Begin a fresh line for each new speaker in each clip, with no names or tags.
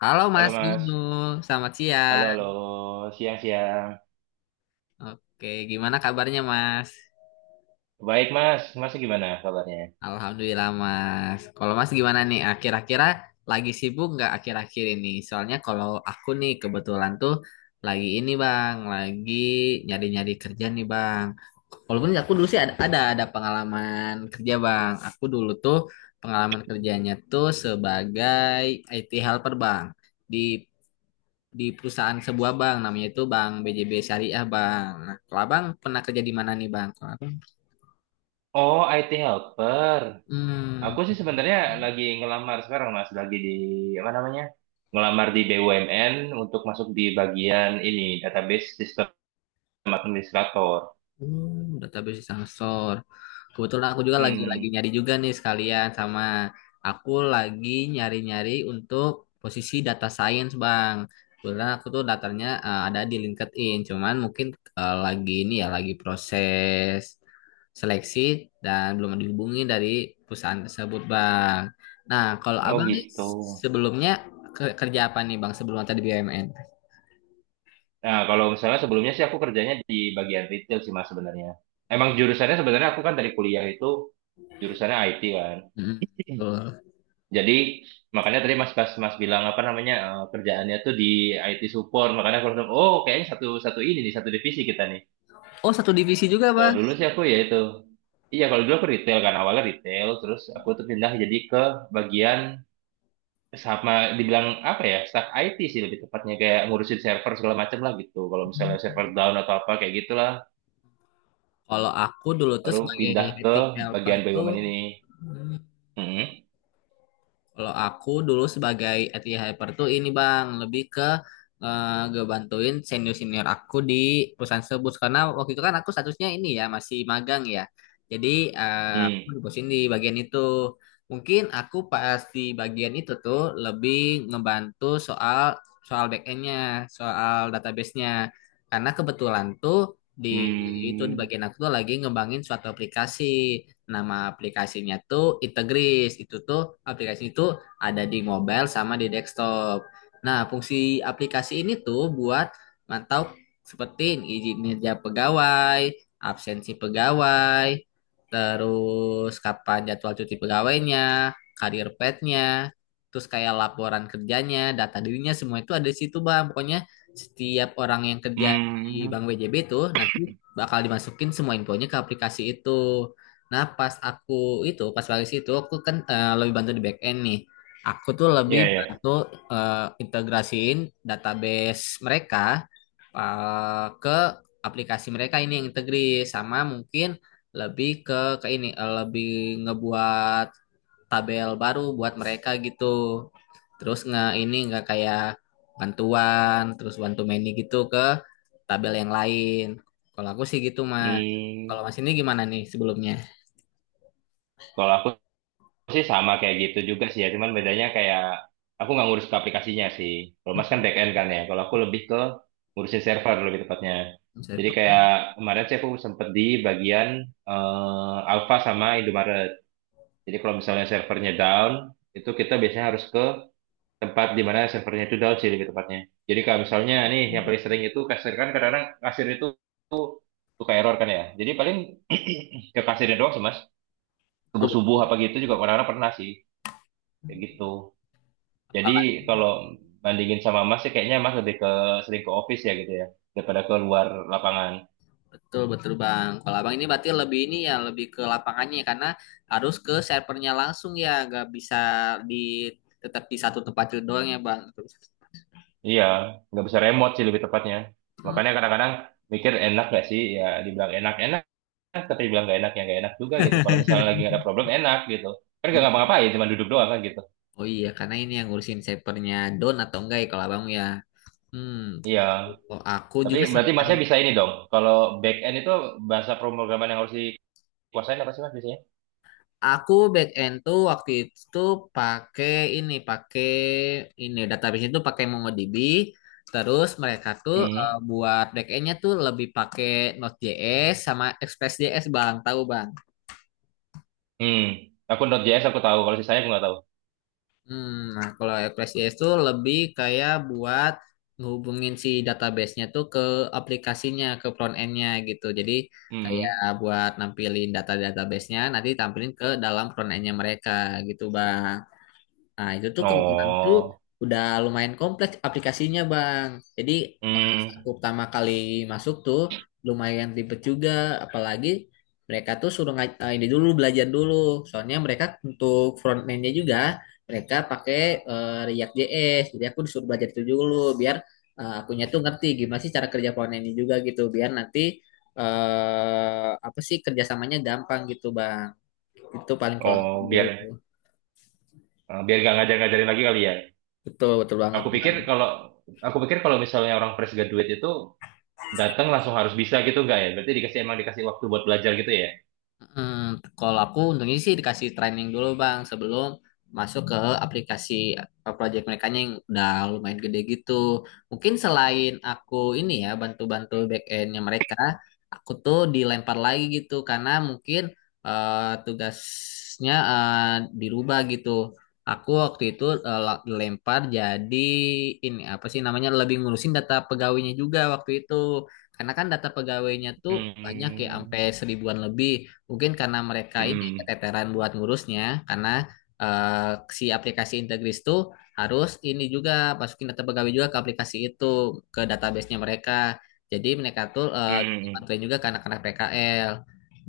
Halo
Halo
Mas
Mas,
Inu, selamat
halo
siang.
halo, siang-siang.
Oke, gimana kabarnya Mas?
Baik Mas, Mas gimana kabarnya?
Alhamdulillah Mas. Kalau Mas gimana nih? Akhir-akhir lagi sibuk nggak akhir-akhir ini? Soalnya kalau aku nih kebetulan tuh lagi ini Bang, lagi nyari-nyari kerja nih Bang. Walaupun aku dulu sih ada pengalaman kerja Bang. Aku dulu tuh pengalaman kerjanya tuh sebagai IT helper Bang di di perusahaan sebuah bank namanya itu Bank BJB Syariah Bang. Nah, kalau Abang pernah kerja di mana nih Bang?
Oh IT helper.
Hmm,
Aku sih sebenarnya lagi ngelamar sekarang Mas, lagi di apa namanya? Ngelamar di BUMN untuk masuk di bagian ini database sistem administrator.
Hmm, database sensor. Kebetulan aku juga lagi
Mm-mm.
nyari juga nih sekalian sama aku lagi nyari-nyari untuk posisi data science, Bang. Kebetulan aku tuh datanya ada di LinkedIn, cuman mungkin lagi ini ya lagi proses seleksi dan belum dihubungi dari perusahaan tersebut, Bang. Nah, kalau
Oh
Abang nih
gitu.
sebelumnya kerja apa nih, Bang, sebelum tadi BUMN?
Nah, kalau misalnya sebelumnya sih aku kerjanya di bagian retail sih Mas sebenarnya. Emang jurusannya sebenarnya aku kan dari kuliah itu jurusannya IT kan.
Hmm, betul.
Jadi makanya tadi Mas pas Mas bilang apa namanya kerjaannya tuh di IT support makanya aku langsung oh kayaknya satu satu ini nih satu divisi kita nih.
Oh, satu divisi juga,
Kalau
Bang.
dulu sih aku ya itu iya kalau dulu aku retail kan awalnya retail terus aku tuh pindah jadi ke bagian sama dibilang apa ya staff IT sih lebih tepatnya kayak ngurusin server segala macam lah gitu. Kalau misalnya server down atau apa kayak gitulah
Kalau aku dulu tuh
baru
sebagai
pindah ke
IT helper
bagian
tuh,
BUMN ini.
hmm,
Mm-mm.
kalau aku dulu sebagai IT helper tuh ini bang, lebih ke ngebantuin senior-senior aku di perusahaan tersebut. Karena waktu itu kan aku statusnya ini ya, masih magang ya. Jadi aku
Hmm.
dibosin di bagian itu. Mungkin aku pas di bagian itu tuh lebih ngebantu soal soal back-endnya, soal database-nya. Karena kebetulan tuh di di
Hmm.
bagian aku tuh lagi ngembangin suatu aplikasi. Nama aplikasinya tuh Integris. Itu tuh aplikasi itu ada di mobile sama di desktop. Nah, fungsi aplikasi ini tuh buat mantau seperti izin kerja pegawai, absensi pegawai, terus kapan jadwal cuti pegawainya, karir petnya, terus kayak laporan kerjanya, data dirinya semua itu ada di situ, Bang. Pokoknya setiap orang yang kerja di
Hmm.
Bank BJB itu nanti bakal dimasukin semua infonya ke aplikasi itu. Nah, pas baris itu, aku kan lebih bantu di back end nih. Aku tuh lebih
Iya ya.
bantu eh, integrasiin database mereka ke aplikasi mereka ini yang integri sama mungkin lebih ke ini lebih ngebuat tabel baru buat mereka gitu. Terus nge ini nggak kayak bantuan, terus bantu many gitu ke tabel yang lain. Kalau aku sih gitu, Mas. Kalau
Hmm.
Mas ini gimana nih sebelumnya?
Kalau aku sih sama kayak gitu juga sih ya, cuman bedanya kayak aku nggak ngurus ke aplikasinya sih. Kalau Mas kan back end kan ya, kalau aku lebih ke ngurusin server lebih tepatnya.
Saya
Jadi kayak
pekan.
kemarin sih aku sempet di bagian Alpha sama Indomaret. Jadi kalau misalnya servernya down, itu kita biasanya harus ke tempat di mana servernya itu down sih lebih tepatnya. Jadi kalau misalnya nih yang paling sering itu kasir kan kadang-kadang kasir itu suka error kan ya. Jadi paling ke kasirnya doang sih Mas.
Betul,
Subuh-subuh apa gitu juga kadang-kadang pernah sih. Kayak gitu. Jadi
betul,
kalau bandingin sama Mas sih kayaknya Mas lebih ke sering ke office ya gitu ya daripada ke luar lapangan.
betul, betul, Bang. Kalau Abang ini berarti lebih ini ya, lebih ke lapangannya ya, karena harus ke servernya langsung ya, nggak bisa di tetap di satu tempat itu doang ya, Bang.
Iya, nggak bisa remote sih lebih tepatnya.
Hmm.
Makanya kadang-kadang mikir enak gak sih ya dibilang enak-enak tapi dibilang gak enak ya gak enak juga gitu. Kalau misalnya lagi ada problem enak gitu. Kan gak ngapa-ngapain cuma duduk doang kan gitu.
Oh iya, karena ini yang ngurusin servernya down atau enggak ya kalau Abang ya. Hmm.
Iya.
Oh, aku
Tapi
juga sama.
berarti Masnya bisa ini dong. Kalau back end itu bahasa pemrograman yang harus dikuasain apa sih Mas biasanya?
Aku back end tuh waktu itu pakai ini, database itu pakai MongoDB. Terus mereka tuh
Hmm.
buat back endnya tuh lebih pakai Node.js sama Express.js bang, tahu bang?
Hmm. Aku Node.js aku tahu. Kalau sisanya aku nggak tahu.
Hmm, nah kalau Express.js tuh lebih kayak buat ngehubungin si database-nya tuh ke aplikasinya, ke front end-nya gitu. Jadi kayak
Hmm.
buat nampilin data database-nya, nanti tampilin ke dalam front end-nya mereka gitu bang. Nah, itu tuh kebetulan tuh
Oh,
udah lumayan kompleks aplikasinya, Bang. Jadi, pas aku
hmm,
pertama kali masuk tuh lumayan ribet juga, apalagi mereka tuh suruh ini dulu belajar dulu. Soalnya mereka untuk front end-nya juga mereka pakai React JS. Jadi aku disuruh belajar itu dulu biar akunya tuh ngerti gimana sih cara kerja front end-nya juga gitu, biar nanti apa sih kerjasamanya gampang gitu, Bang. Itu paling kalau
oh, biar
aku.
eh, biar gak ngajar-ngajarin lagi kali ya.
Betul, betul banget.
Aku pikir kalau aku pikir kalau misalnya orang fresh graduate itu datang langsung harus bisa gitu enggak ya? Berarti dikasih emang dikasih waktu buat belajar gitu ya?
Hmm, kalau aku untungnya sih dikasih training dulu bang sebelum masuk ke aplikasi project mereka yang udah lumayan gede gitu. Mungkin selain aku ini ya bantu-bantu back endnya mereka, aku tuh dilempar lagi gitu karena mungkin tugasnya dirubah gitu. Aku waktu itu dilempar jadi ini apa sih namanya lebih ngurusin data pegawainya juga waktu itu. Karena kan data pegawainya tuh banyak ya
Hmm,
sampai seribuan lebih. Mungkin karena mereka ini
hmm,
keteteran buat ngurusnya, karena si aplikasi Integris itu harus ini juga masukin data pegawai juga ke aplikasi itu, ke database-nya mereka. Jadi mereka tuh
hmm,
bantuin juga ke anak-anak PKL.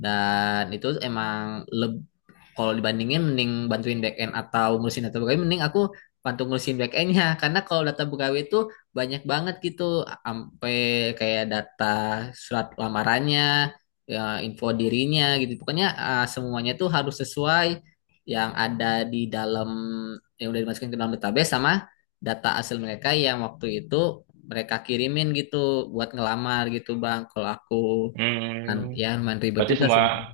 Dan itu emang leb- kalau dibandingin mending bantuin back end atau ngurusin data pegawai mending aku bantu ngurusin back endnya karena kalau data pegawai itu banyak banget gitu sampai kayak data surat lamarannya ya, info dirinya gitu pokoknya semuanya tuh harus sesuai yang ada di dalam yang udah dimasukin ke dalam database sama data asal mereka yang waktu itu mereka kirimin gitu buat ngelamar gitu bang kalau aku kan,
hmm.
ya lumayan ribet
Berarti
juga
semua,
sebenarnya.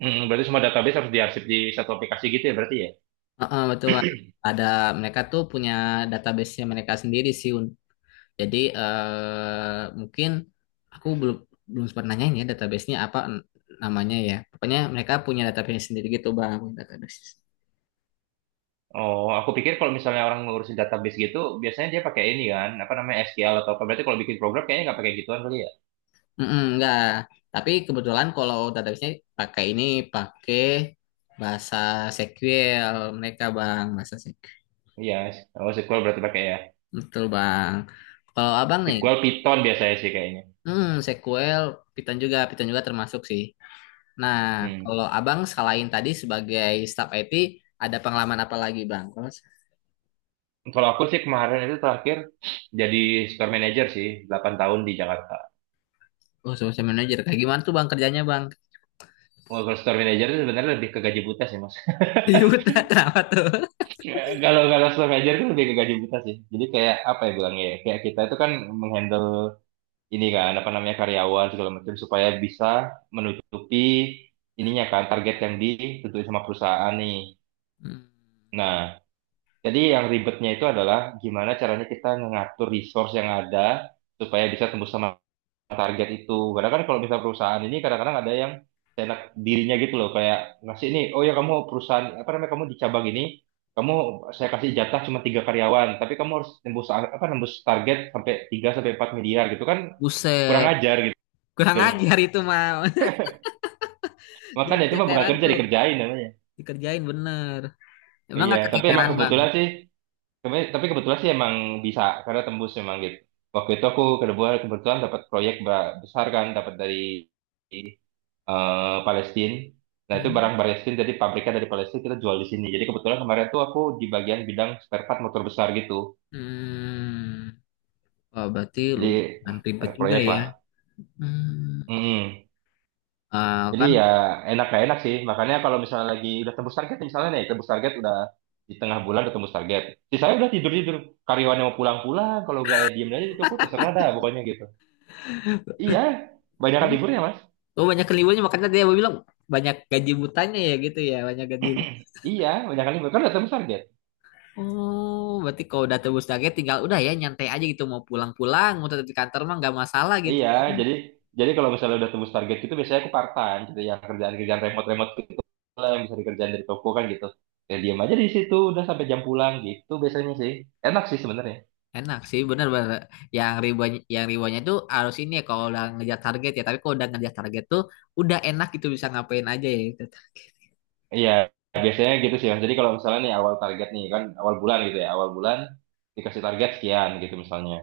berarti semua database harus diarsip di satu aplikasi gitu ya berarti ya?
Heeh, betul. Ada mereka tuh punya database-nya mereka sendiri sih. Un. Jadi mungkin aku belum belum sempat nanyain ya database-nya apa namanya ya. Pokoknya mereka punya database sendiri gitu bang. Database.
Oh, aku pikir kalau misalnya orang ngurusin database gitu, biasanya dia pakai ini kan, apa namanya SQL atau apa? Berarti kalau bikin program kayaknya nggak pakai gituan kali ya?
Mm-mm, enggak. Tapi kebetulan kalau database-nya pakai ini pakai bahasa SQL mereka bang bahasa SQL.
Iya, oh SQL berarti pakai ya.
Betul bang. Kalau abang nih,
Sequel Python biasanya sih kayaknya.
hmm, SQL Python juga termasuk sih. Nah,
Hmm.
kalau Abang selain tadi sebagai staf IT, ada pengalaman apa lagi, Bang?
Kalau aku sih kemarin itu terakhir jadi store manager sih, 8 tahun di Jakarta.
Oh, social manager. Kayak gimana tuh, Bang, kerjanya, Bang?
Kalau kalau store manager itu sebenarnya lebih ke gaji buta sih, Mas.
Yuta, kenapa tuh?
Kalau kalau store manager itu lebih ke gaji buta sih. Jadi kayak apa ya bilangnya ya? Kayak kita itu kan menghandle ini kan apa namanya karyawan segala macam supaya bisa menutupi ininya kan target yang ditentuin sama perusahaan nih.
Hmm,
Nah, jadi yang ribetnya itu adalah gimana caranya kita mengatur resource yang ada supaya bisa tembus sama target itu. Kadang kan kalau misalnya perusahaan ini kadang-kadang ada yang seenak dirinya gitu loh, kayak ngasih ini, oh ya kamu perusahaan apa namanya kamu di cabang ini, kamu saya kasih jatah cuma tiga karyawan, tapi kamu harus nembus apa nembus target sampai 3 sampai 4 miliar gitu kan kurang
Buset,
ajar gitu
kurang
loh.
ajar itu, mah. Dia
Makanya itu mah bukan
keteteran
kerja
tuh,
dikerjain namanya.
dikerjain bener. Emang
Iya,
gak
tapi emang
keteteran, Bang?
kebetulan sih, tapi kebetulan sih emang bisa karena tembus memang gitu. Waktu itu aku kebetulan kebetulan dapat proyek besar kan, dapat dari Palestina. Nah, itu
Hmm.
barang Palestina, jadi pabriknya dari Palestina kita jual di sini. Jadi kebetulan kemarin tuh aku di bagian bidang spare part motor besar gitu.
Hmm. Wah, berarti
Jadi
lumayan ribet
ada
juga
proyek
ya.
lah.
Hmm.
Mm-mm.
Ah,
Jadi ya
kan,
enak gak enak sih. Makanya kalau misalnya lagi udah tembus target, misalnya nih tembus target udah di tengah bulan udah tembus target. Sisanya udah tidur-tidur. Karyawan yang mau pulang-pulang, kalau nggak ya diem aja di toko terserah dah pokoknya gitu. Iya, banyak liburnya Mas.
oh banyak keliwanya makanya dia bilang banyak gaji butanya ya gitu ya, banyak gaji.
Iya, banyak libur kan udah tembus target.
Oh, berarti kalau udah tebus target tinggal udah ya nyantai aja gitu mau pulang-pulang, mau tetap di kantor mah nggak masalah gitu.
Iya, jadi jadi kalau misalnya udah tembus target gitu biasanya aku part-time gitu ya kerjaan-kerjaan remote-remote gitu lah yang bisa dikerjain dari toko kan gitu. Ya diam aja di situ udah sampai jam pulang gitu biasanya sih. Enak sih sebenarnya.
Enak sih bener-bener. Yang ribuan yang ribuannya tuh harus ini ya kalau udah ngejar target ya. Tapi kalau udah ngejar target tuh udah enak gitu bisa ngapain aja ya gitu.
Iya, biasanya gitu sih Mas. Jadi kalau misalnya nih awal target nih kan awal bulan gitu ya, awal bulan dikasih target sekian gitu misalnya.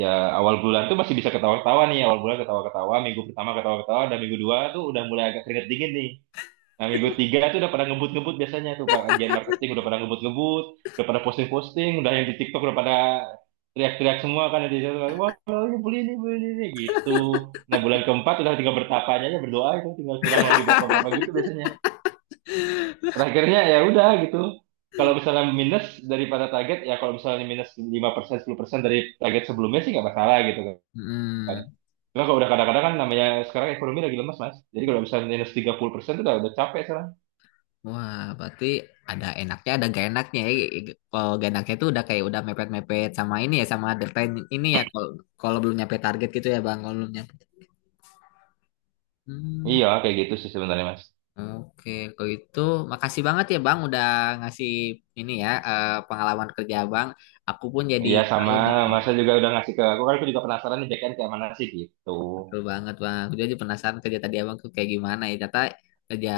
Ya awal bulan tuh masih bisa ketawa-ketawa nih, awal bulan ketawa-ketawa, minggu pertama ketawa-ketawa, dan minggu dua tuh udah mulai agak keringet dingin nih. Nah, minggu tiga itu udah pada ngebut-ngebut biasanya tuh Pak. Bagian marketing udah pada ngebut-ngebut, udah pada posting-posting, udah yang di TikTok udah pada teriak-teriak semua kan di situ kan. Wah, ini beli ini, beli ini gitu. Nah, bulan keempat udah tinggal bertapanya aja berdoa itu tinggal kurang lagi berapa-berapa gitu biasanya. Terakhirnya ya udah gitu. Kalau misalnya minus daripada target, ya kalau misalnya minus 5%, 10% dari target sebelumnya sih nggak masalah gitu kan.
Hmm.
Cuma kalau udah kadang-kadang kan namanya sekarang ekonomi lagi lemas, Mas. Jadi kalau misalnya minus 30% itu udah capek sekarang.
Wah, berarti ada enaknya ada gak enaknya ya gitu. Kalau gak enaknya tuh udah kayak udah mepet-mepet sama ini ya sama deadline ini ya kalau kalau belum nyampe target gitu ya Bang, kalau belum nyampe. Hmm.
Iya, kayak gitu sih sebenarnya, Mas.
Oke, kalau itu makasih banget ya Bang udah ngasih ini ya pengalaman kerja Abang. Aku pun jadi
Iya
tahu
sama,
nih
masa juga udah ngasih ke aku kan aku juga penasaran nih BKN kayak mana sih gitu.
betul banget Bang. Aku jadi penasaran kerja tadi Abang tuh kayak gimana ya. Ternyata kerja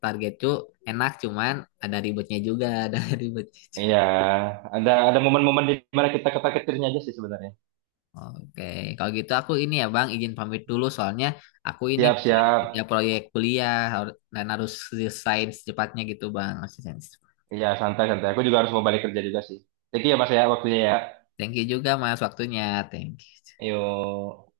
target tuh enak cuman ada ribetnya juga, ada ribetnya juga.
Iya, ada momen-momen di mana kita ketar-ketirnya aja sih sebenarnya.
Oke, kalau gitu aku ini ya Bang izin pamit dulu soalnya aku ini masih ada
Siap-siap,
kerja proyek kuliah dan harus selesai secepatnya gitu Bang. Harus selesai.
iya santai-santai. Aku juga harus mau balik kerja juga sih. Jadi ya Mas ya waktunya ya.
Thank you juga Mas waktunya. Thank you.
Yuk.